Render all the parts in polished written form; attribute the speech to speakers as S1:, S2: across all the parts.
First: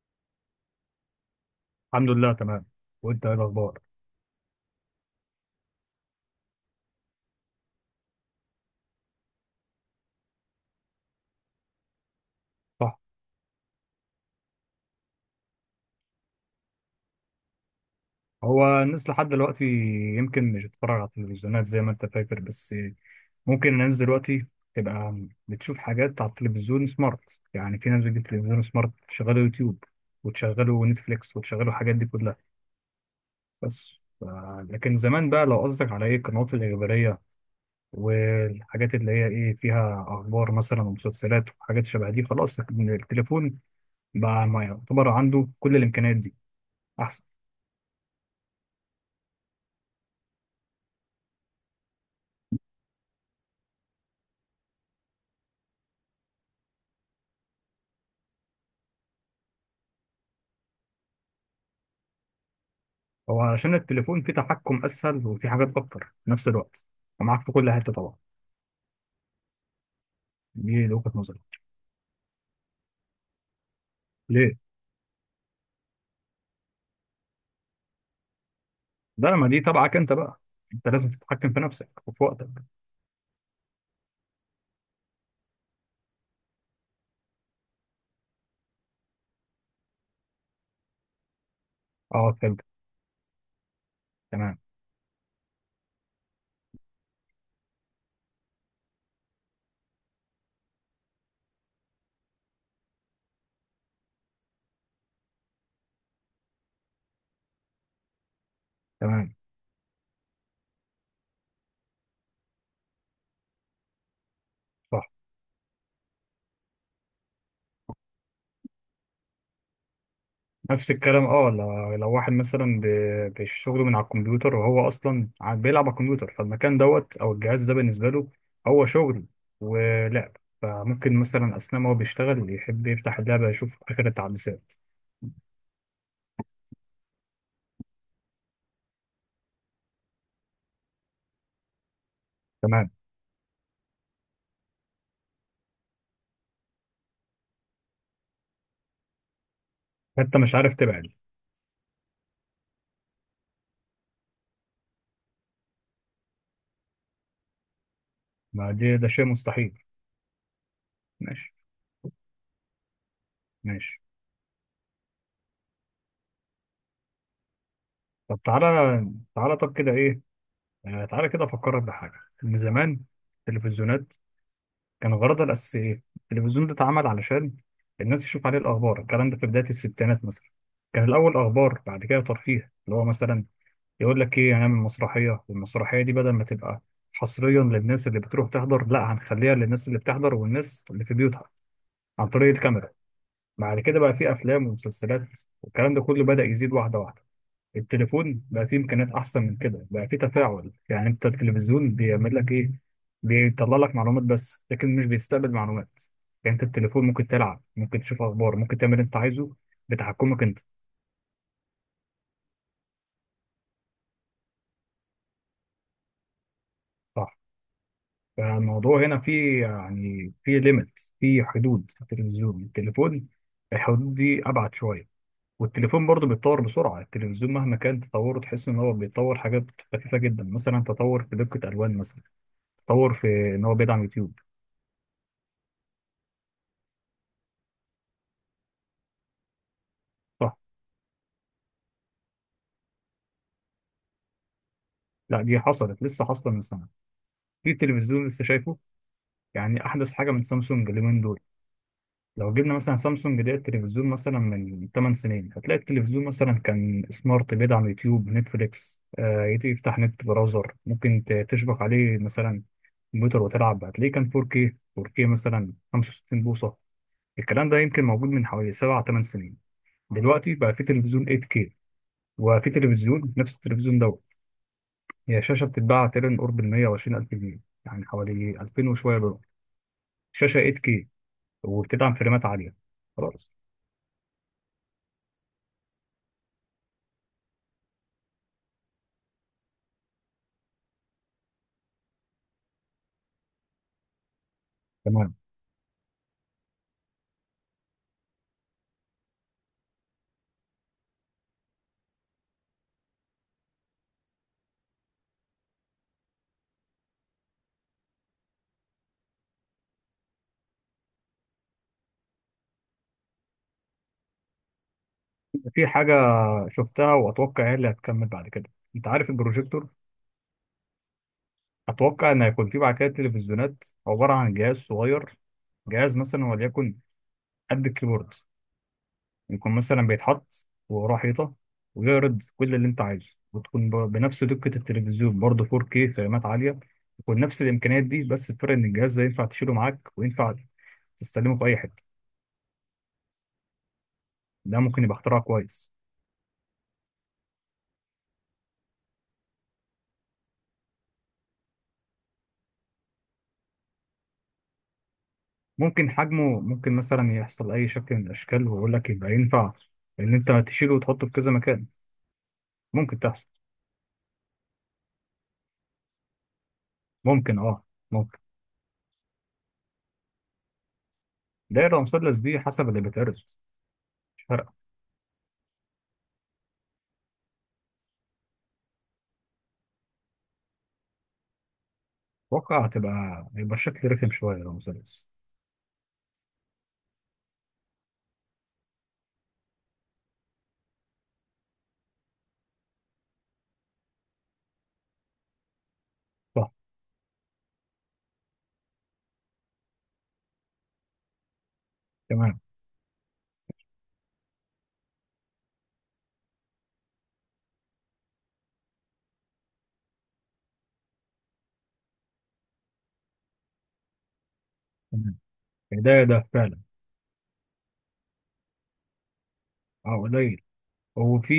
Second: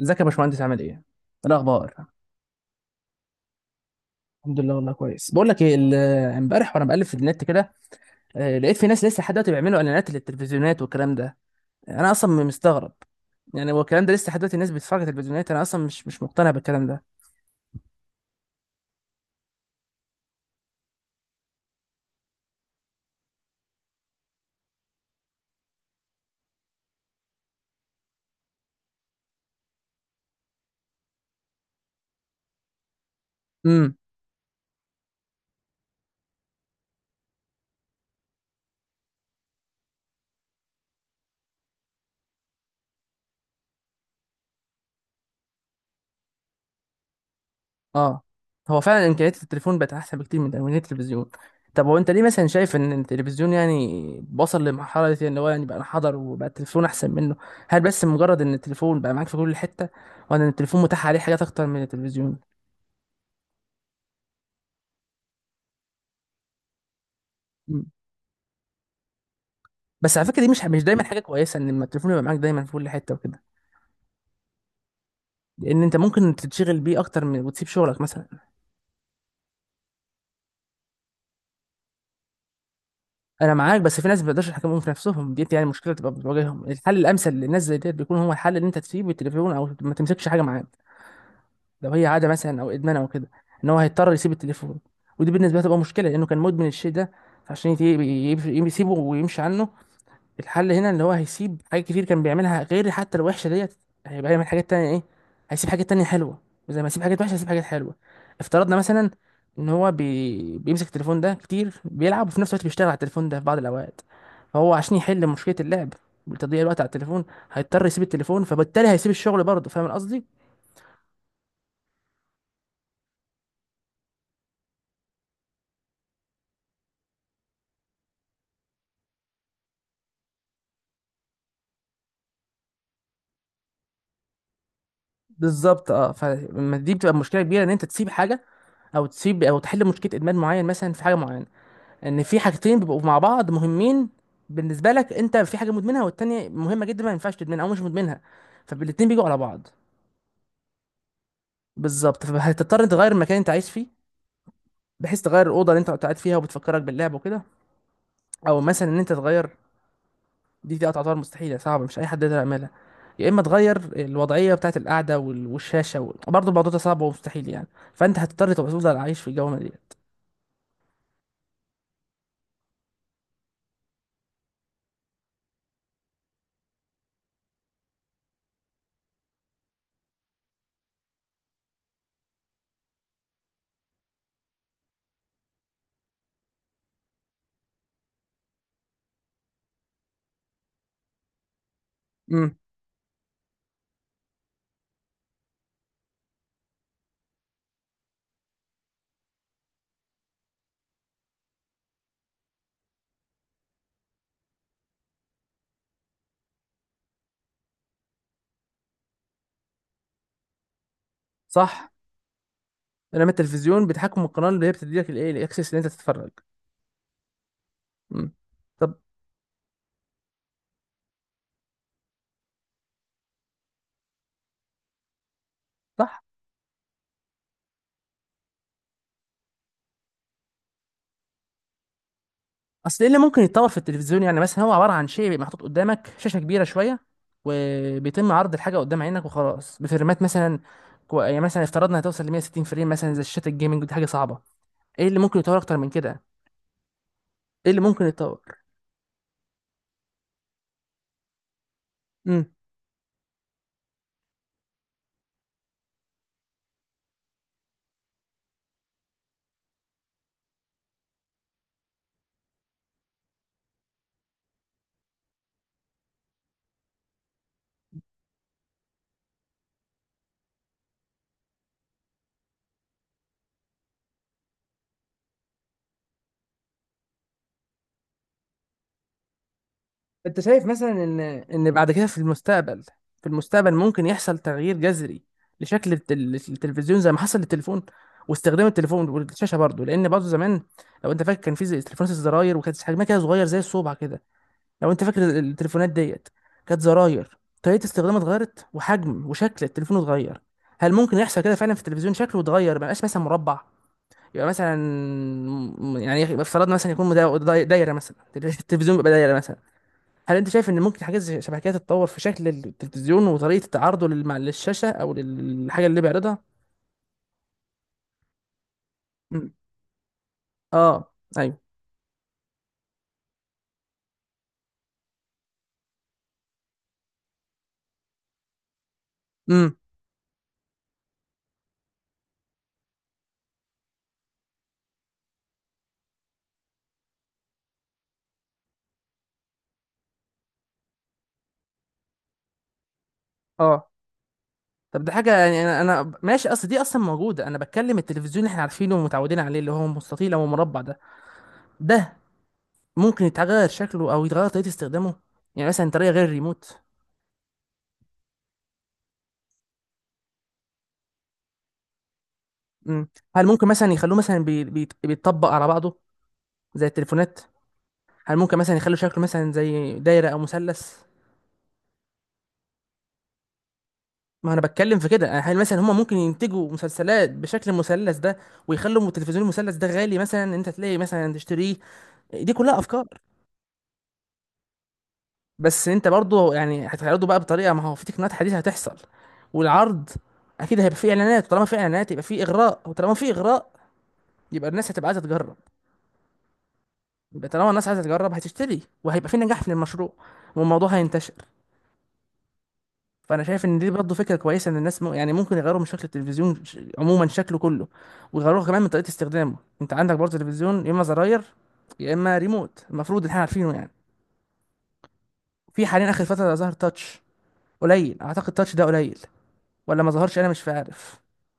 S1: ازيك يا باشمهندس؟ عامل ايه؟ إيه الاخبار؟
S2: الحمد لله، تمام. وانت ايه الاخبار؟
S1: الحمد لله والله كويس. بقول لك ايه، امبارح وانا بقلب في النت كده، آه، لقيت في ناس لسه لحد دلوقتي بيعملوا اعلانات للتلفزيونات والكلام ده. انا اصلا مستغرب،
S2: صح.
S1: يعني هو الكلام ده لسه لحد دلوقتي الناس بتتفرج على التلفزيونات؟ انا اصلا مش مقتنع بالكلام ده.
S2: هو الناس لحد دلوقتي يمكن مش بتتفرج على التلفزيونات زي ما انت فاكر، بس ممكن الناس دلوقتي تبقى بتشوف حاجات على التلفزيون سمارت، يعني في ناس بتجيب تلفزيون سمارت تشغله يوتيوب وتشغله نتفليكس وتشغله الحاجات دي كلها، بس.
S1: امم.
S2: ف- لكن زمان بقى لو قصدك على ايه القنوات الإخبارية والحاجات اللي هي ايه فيها اخبار مثلا ومسلسلات وحاجات شبه دي، خلاص التليفون بقى ما يعتبر عنده كل الامكانيات دي.
S1: اه، هو فعلا امكانيات التليفون بقت احسن بكتير من امكانيات التلفزيون. طب هو انت ليه مثلا شايف ان التلفزيون يعني وصل لمرحله دي، ان هو يعني بقى انحدر وبقى التلفزيون احسن منه؟ هل بس مجرد ان التليفون بقى معاك في كل حته، ولا ان التليفون متاح عليه حاجات اكتر من التلفزيون؟
S2: هو عشان التليفون فيه تحكم اسهل وفيه حاجات اكتر في نفس الوقت ومعاك في كل حته طبعا.
S1: بس على فكره دي مش
S2: دي
S1: دايما
S2: وجهه
S1: حاجه
S2: نظري.
S1: كويسه ان لما التليفون يبقى معاك دايما في كل حته وكده.
S2: ليه؟
S1: لان انت ممكن تتشغل بيه اكتر من وتسيب شغلك مثلا.
S2: ده ما دي تبعك انت بقى، انت لازم تتحكم في نفسك وفي وقتك.
S1: انا معاك، بس في ناس ما بيقدرش يحكموا في نفسهم، دي يعني مشكله تبقى بتواجههم. الحل الامثل للناس زي ديت بيكون هو الحل ان انت تسيب التليفون او ما تمسكش حاجه معاك، لو هي عاده
S2: اه، فهمت.
S1: مثلا او ادمان او كده. ان هو هيضطر يسيب
S2: تمام.
S1: التليفون. ودي بالنسبه له تبقى مشكله لانه كان مدمن الشيء ده. فعشان يسيبه ويمشي عنه، الحل هنا اللي هو هيسيب حاجات كتير كان بيعملها غير حتى الوحشه ديت. هيبقى يعمل حاجات تانية ايه؟ هيسيب حاجات تانية حلوه. زي ما يسيب حاجات وحشه، هيسيب حاجات حلوه. افترضنا مثلا
S2: تمام.
S1: ان هو بيمسك التليفون ده كتير، بيلعب وفي نفس الوقت بيشتغل على التليفون ده في بعض الاوقات. فهو عشان
S2: صح.
S1: يحل مشكله اللعب وتضييع الوقت على التليفون، هيضطر يسيب التليفون، فبالتالي هيسيب الشغل برضه. فاهم قصدي؟
S2: نفس الكلام، اه، لو واحد مثلا بشغله من على الكمبيوتر، وهو اصلا بيلعب على الكمبيوتر، فالمكان دوت او الجهاز ده بالنسبه له هو شغل ولعب، فممكن مثلا اثناء ما هو بيشتغل يحب يفتح اللعبه يشوف اخر التحديثات.
S1: بالظبط. اه، فدي بتبقى مشكله كبيره، ان انت تسيب حاجه، او تسيب، او تحل مشكله ادمان معين مثلا في حاجه معينه. ان في حاجتين
S2: تمام.
S1: بيبقوا مع بعض مهمين بالنسبه لك، انت في حاجه مدمنها والتانيه مهمه جدا ما ينفعش تدمنها او مش مدمنها، فالاتنين بيجوا على بعض.
S2: انت مش عارف تبعد.
S1: بالظبط، فهتضطر انت تغير المكان اللي انت عايش فيه، بحيث تغير الاوضه اللي انت قاعد فيها وبتفكرك باللعب وكده. او
S2: ما
S1: مثلا
S2: دي
S1: ان انت
S2: ده شيء
S1: تغير،
S2: مستحيل.
S1: دي تعتبر
S2: ماشي.
S1: مستحيله، صعبه، مش اي حد يقدر يعملها. يا اما تغير
S2: ماشي.
S1: الوضعيه بتاعه القعده والشاشه، و... برضه الموضوع ده صعب ومستحيل يعني، فانت
S2: طب
S1: هتضطر تبقى تفضل
S2: تعالى،
S1: عايش في الجو
S2: تعالى طب
S1: ديت.
S2: كده ايه؟ آه، تعالى كده افكرك بحاجه، ان زمان التلفزيونات كان غرضها الاساسي ايه؟ التلفزيون ده اتعمل علشان الناس تشوف عليه الاخبار، الكلام ده في بدايه الستينات مثلا. كان الاول اخبار، بعد كده ترفيه، اللي هو مثلا يقول لك ايه، هنعمل مسرحيه، والمسرحيه دي بدل ما تبقى حصريا للناس اللي بتروح تحضر، لا هنخليها للناس اللي بتحضر والناس اللي في بيوتها عن طريق
S1: امم.
S2: الكاميرا. بعد كده بقى في افلام ومسلسلات، والكلام ده كله بدأ يزيد واحده واحده. التليفون بقى فيه امكانيات احسن من كده، بقى فيه تفاعل، يعني انت التلفزيون بيعمل لك ايه؟ بيطلع لك معلومات بس، لكن مش بيستقبل معلومات. يعني انت التليفون ممكن تلعب، ممكن تشوف اخبار، ممكن تعمل اللي انت عايزه، بتحكمك انت.
S1: صح. لما التلفزيون بتحكم القناه اللي هي بتديلك الايه الاكسس اللي انت تتفرج.
S2: صح.
S1: امم. طب.
S2: فالموضوع هنا فيه، يعني فيه ليميت، فيه حدود في التلفزيون. التليفون الحدود دي ابعد شويه، والتليفون
S1: صح.
S2: برضه بيتطور بسرعه. التلفزيون مهما كان تطوره تحس ان هو بيتطور حاجات خفيفه جدا، مثلا تطور في دقه، الوان مثلا،
S1: اصل ايه
S2: تطور
S1: اللي ممكن
S2: في ان
S1: يتطور
S2: هو
S1: في
S2: بيدعم
S1: التلفزيون؟
S2: يوتيوب،
S1: يعني مثلا هو عباره عن شيء بيبقى محطوط قدامك، شاشه كبيره شويه وبيتم عرض الحاجه قدام عينك وخلاص، بفريمات
S2: صح؟
S1: مثلا. يعني مثلا افترضنا هتوصل ل 160 فريم مثلا زي شاشات الجيمنج، ودي حاجه صعبه. ايه اللي ممكن
S2: لا،
S1: يتطور
S2: دي
S1: اكتر من
S2: حصلت
S1: كده؟
S2: لسه، حاصله من سنه،
S1: ايه
S2: في
S1: اللي ممكن
S2: تلفزيون لسه
S1: يتطور؟
S2: شايفه، يعني احدث حاجه من سامسونج اليومين دول.
S1: امم.
S2: لو جبنا مثلا سامسونج ده التلفزيون مثلا من 8 سنين، هتلاقي التلفزيون مثلا كان سمارت، بيدعم يوتيوب نتفليكس، آه، يفتح نت براوزر، ممكن تشبك عليه مثلا كمبيوتر وتلعب، هتلاقيه كان 4K، مثلا 65 بوصه. الكلام ده يمكن موجود من حوالي 7 8 سنين. دلوقتي بقى في تلفزيون 8K، وفي تلفزيون نفس التلفزيون ده، هي شاشة بتتباع تقريبا قرب ال 120 ألف جنيه، يعني حوالي 2000 وشوية دولار،
S1: انت
S2: شاشة
S1: شايف مثلا
S2: 8K
S1: ان بعد كده
S2: وبتدعم
S1: في
S2: فريمات عالية،
S1: المستقبل، في
S2: خلاص.
S1: المستقبل ممكن يحصل تغيير جذري لشكل التلفزيون زي ما حصل للتليفون، واستخدام التليفون والشاشه برضه؟ لان برضه زمان، لو انت فاكر، كان في تليفونات الزراير، وكانت حجمها كده صغير زي الصبع كده، لو انت فاكر
S2: تمام.
S1: التليفونات ديت. كانت زراير، طريقه استخدامها اتغيرت وحجم وشكل التليفون اتغير. هل ممكن يحصل كده فعلا في التلفزيون؟ شكله اتغير ما يبقاش مثلا مربع، يبقى مثلا، افترضنا مثلا يكون دايره مثلا التلفزيون بيبقى دايره مثلا. هل انت شايف ان ممكن حاجات شبه كده تتطور في شكل التلفزيون وطريقه تعرضه للشاشه او للحاجه
S2: في
S1: اللي
S2: حاجة
S1: بيعرضها؟
S2: شفتها وأتوقع هي اللي هتكمل بعد كده. أنت عارف
S1: مم.
S2: البروجيكتور؟
S1: اه. ايوه.
S2: أتوقع إن هيكون فيه بعد كده تلفزيونات عبارة عن جهاز صغير، جهاز مثلا وليكن قد الكيبورد، يكون
S1: امم.
S2: مثلا بيتحط وراه حيطة ويعرض كل اللي أنت عايزه، وتكون بنفس دقة التلفزيون، برضه 4K، فريمات عالية، يكون نفس الامكانيات دي، بس الفرق ان الجهاز ده ينفع تشيله معاك، وينفع تستخدمه في أي حتة.
S1: اه.
S2: ده
S1: طب
S2: ممكن
S1: ده
S2: يبقى
S1: حاجه،
S2: اختراع
S1: يعني انا
S2: كويس.
S1: انا ماشي، اصل دي اصلا موجوده. انا بتكلم التلفزيون اللي احنا عارفينه ومتعودين عليه، اللي هو مستطيل او مربع ده، ده ممكن يتغير شكله او يتغير طريقه استخدامه؟ يعني مثلا طريقه
S2: ممكن
S1: غير
S2: حجمه،
S1: الريموت.
S2: ممكن مثلا يحصل أي شكل من الأشكال، ويقول لك يبقى ينفع إن أنت تشيله وتحطه في كذا مكان.
S1: مم.
S2: ممكن
S1: هل
S2: تحصل.
S1: ممكن مثلا يخلوه مثلا بيتطبق على بعضه زي التليفونات؟
S2: ممكن، أه.
S1: هل
S2: ممكن.
S1: ممكن مثلا يخلوا شكله مثلا زي دايره او مثلث؟
S2: دايرة، مثلث، دي حسب اللي بيتعرض، مش
S1: ما انا
S2: فارقة.
S1: بتكلم في كده، هل مثلا هما ممكن ينتجوا مسلسلات بشكل المثلث ده، ويخلوا التلفزيون المثلث ده غالي مثلا ان انت تلاقي مثلا تشتريه؟ دي كلها
S2: أتوقع
S1: افكار.
S2: هتبقى، يبقى الشكل رخم شوية لو مثلث.
S1: بس انت برضه يعني هتعرضه بقى بطريقه، ما هو في تقنيات حديثه هتحصل. والعرض اكيد هيبقى فيه اعلانات، طالما في اعلانات يبقى فيه اغراء، وطالما في اغراء يبقى الناس هتبقى عايزه تجرب،
S2: صح.
S1: يبقى طالما الناس عايزه تجرب هتشتري، وهيبقى في نجاح في المشروع، والموضوع هينتشر.
S2: تمام.
S1: فانا شايف ان دي برضه فكره كويسه، ان الناس يعني ممكن يغيروا من شكل التلفزيون، عموما شكله كله، ويغيروه كمان من طريقه استخدامه. انت عندك برضه تلفزيون يا اما زراير يا اما ريموت، المفروض ان احنا عارفينه يعني.
S2: تمام.
S1: في حاليا اخر
S2: ده
S1: فتره ظهر
S2: فعلا.
S1: تاتش، قليل، اعتقد تاتش ده قليل، ولا ما
S2: أه،
S1: ظهرش؟ انا
S2: قليل.
S1: مش عارف
S2: هو في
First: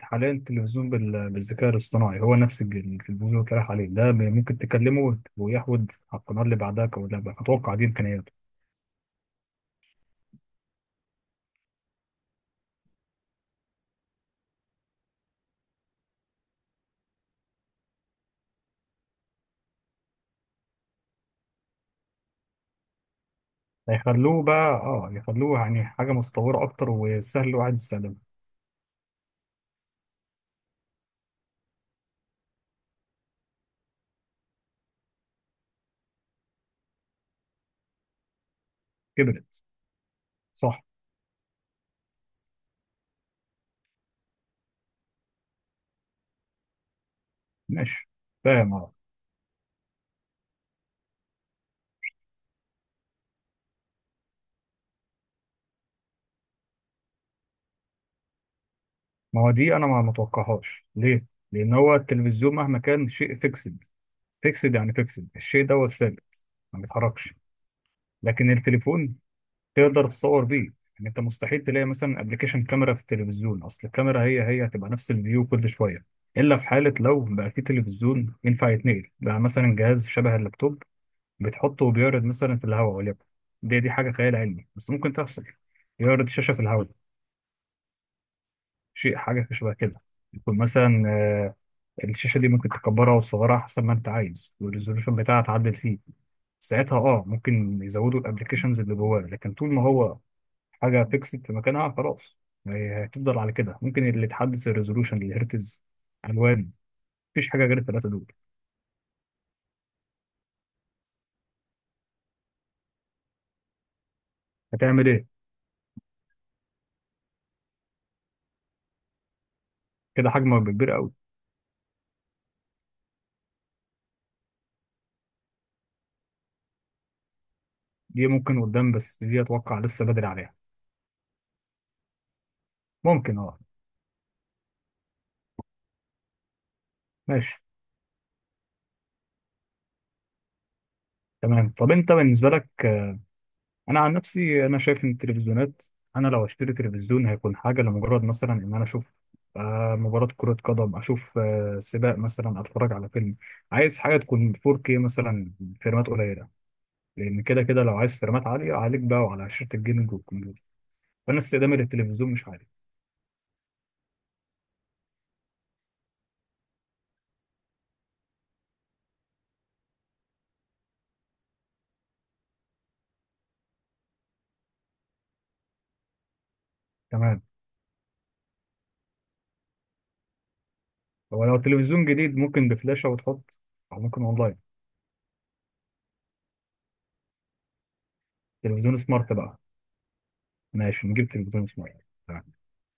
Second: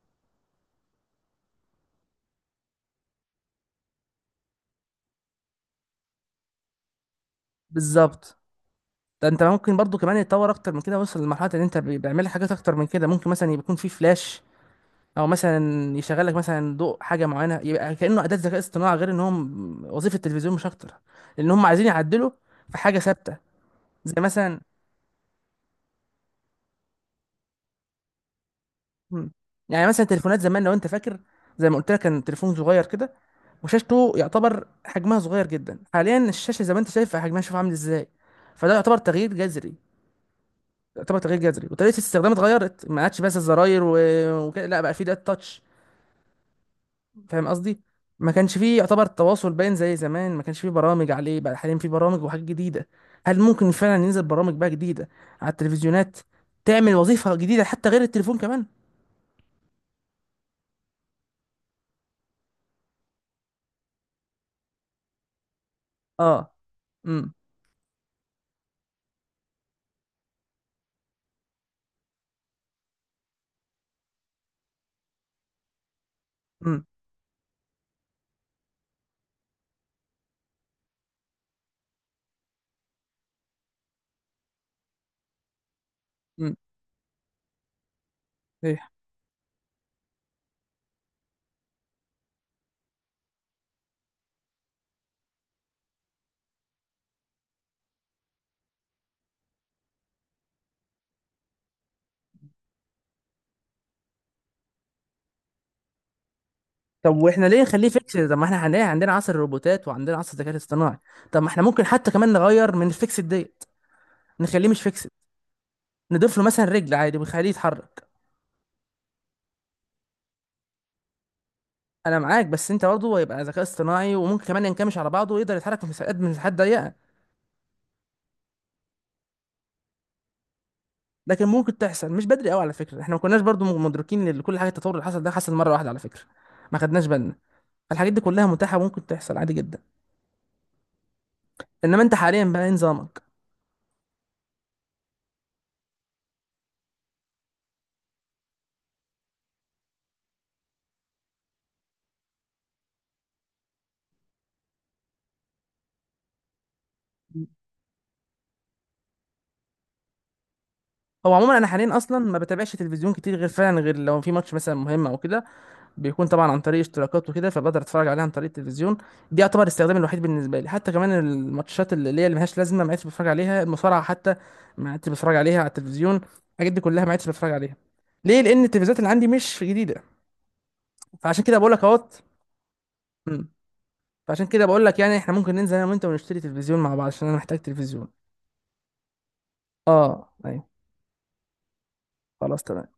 S2: حاليا تلفزيون بالذكاء الاصطناعي، هو نفس التلفزيون اللي اتقال عليه ده، ممكن تكلمه ويحود على القناة اللي بعدها أو اللي بعدها. أتوقع دي إمكانياته.
S1: بالظبط. ده انت ممكن برضو كمان يتطور اكتر من كده، وصل لمرحله ان انت بيعمل لك حاجات اكتر من كده، ممكن مثلا يبقى يكون في فلاش، او مثلا يشغل لك مثلا ضوء حاجه معينه، يبقى كانه اداه ذكاء اصطناعي، غير ان هم وظيفه التلفزيون مش اكتر. لان هم عايزين يعدلوا في حاجه ثابته. زي
S2: هيخلوه
S1: مثلا،
S2: بقى، اه، يخلوه يعني حاجة متطورة أكتر، وسهل الواحد يستخدمها.
S1: مم. يعني مثلا تليفونات زمان، لو انت فاكر، زي ما قلت لك، كان تليفون صغير كده، وشاشته يعتبر حجمها صغير جدا. حاليا الشاشه زي ما انت شايف حجمها، شوف عامل ازاي. فده يعتبر تغيير
S2: كبرت.
S1: جذري،
S2: صح.
S1: يعتبر تغيير جذري، وطريقه الاستخدام اتغيرت، ما عادش بس الزراير و... وكده، لا بقى في ده تاتش. فاهم قصدي؟
S2: ماشي.
S1: ما كانش
S2: فاهم،
S1: فيه
S2: اه.
S1: يعتبر التواصل باين زي زمان، ما كانش فيه برامج عليه، بقى حاليا فيه برامج وحاجات جديدة. هل ممكن فعلا ينزل برامج بقى جديدة على التلفزيونات تعمل وظيفة جديدة حتى غير التليفون كمان؟
S2: ما هو دي أنا ما متوقعهاش، ليه؟ لأن هو التلفزيون مهما كان شيء فيكسد. فيكسد يعني فيكسد، الشيء ده هو الثابت،
S1: اه.
S2: ما
S1: امم.
S2: بيتحركش. لكن التليفون تقدر تصور بيه، يعني أنت مستحيل تلاقي مثلا أبلكيشن كاميرا في التلفزيون، أصل الكاميرا هي هتبقى نفس الفيو كل شوية. إلا في
S1: امم.
S2: حالة لو بقى في تلفزيون ينفع يتنقل بقى، مثلا جهاز شبه اللابتوب، بتحطه وبيعرض مثلا في الهواء، وليكن، دي حاجة خيال علمي بس ممكن تحصل، يعرض شاشة
S1: امم.
S2: في الهواء.
S1: صحيح.
S2: شيء حاجة شبه كده، يكون مثلا الشاشة دي ممكن تكبرها وتصغرها حسب ما أنت عايز، والريزولوشن بتاعها تعدل فيه، ساعتها ممكن يزودوا الأبلكيشنز اللي جواه، لكن طول ما هو حاجة فيكسد في مكانها، خلاص، هتفضل على كده. ممكن اللي تحدث الريزولوشن، الهرتز، ألوان،
S1: طب واحنا
S2: مفيش
S1: ليه
S2: حاجة غير
S1: نخليه
S2: التلاتة
S1: فيكس؟
S2: دول.
S1: طب ما احنا هنلاقي عندنا عصر الروبوتات وعندنا عصر الذكاء الاصطناعي. طب ما احنا ممكن حتى كمان نغير من الفيكس ديت، نخليه مش
S2: هتعمل
S1: فيكس،
S2: إيه؟
S1: نضيف له مثلا رجل عادي ونخليه يتحرك.
S2: كده حجمه هيبقى كبير أوي.
S1: انا معاك، بس انت برضه هيبقى ذكاء اصطناعي وممكن كمان ينكمش على بعضه ويقدر يتحرك في مساحات من مساحات ضيقة.
S2: دي ممكن قدام، بس دي أتوقع لسه بدري عليها.
S1: لكن ممكن تحصل، مش بدري قوي على فكره. احنا ما
S2: ممكن،
S1: كناش
S2: أه.
S1: برضو مدركين ان كل حاجه التطور اللي حصل ده حصل مره واحده على فكره، ما خدناش بالنا.
S2: ماشي.
S1: الحاجات دي كلها متاحه، ممكن تحصل عادي جدا.
S2: تمام. طب
S1: انما
S2: انت
S1: انت حاليا
S2: بالنسبه
S1: بقى إيه
S2: لك،
S1: نظامك؟
S2: انا عن نفسي انا شايف ان التلفزيونات، انا لو اشتري تلفزيون هيكون حاجه لمجرد مثلا ان انا اشوف مباراه كره قدم، اشوف سباق، مثلا اتفرج على فيلم، عايز حاجه تكون 4K مثلا، فريمات قليله، لان كده كده لو عايز فريمات عاليه عليك بقى وعلى شاشه الجيمنج والكمبيوتر.
S1: هو
S2: فانا
S1: عموما انا
S2: استخدامي
S1: حاليا اصلا
S2: للتلفزيون
S1: ما
S2: مش عالي.
S1: بتابعش تلفزيون كتير، غير فعلا، غير لو في ماتش مثلا مهم او كده، بيكون طبعا عن طريق اشتراكات وكده فبقدر اتفرج عليها عن طريق التلفزيون. دي يعتبر الاستخدام الوحيد بالنسبه لي. حتى كمان الماتشات اللي هي اللي ملهاش لازمه ما عدتش بتفرج عليها، المصارعه حتى ما عدتش بتفرج عليها على التلفزيون، الحاجات دي كلها ما عدتش
S2: تمام.
S1: بتفرج عليها. ليه؟ لان التلفزيونات اللي عندي مش جديده، فعشان
S2: هو
S1: كده
S2: لو
S1: بقول لك
S2: تلفزيون
S1: اهوت.
S2: جديد ممكن بفلاشه
S1: مم.
S2: وتحط، او ممكن
S1: فعشان
S2: اونلاين.
S1: كده بقول لك يعني احنا ممكن ننزل انا وانت ونشتري تلفزيون مع بعض عشان انا محتاج تلفزيون.
S2: تلفزيون سمارت بقى.
S1: اه ايوه.
S2: ماشي، نجيب تلفزيون سمارت، تمام.
S1: خلاص تمام.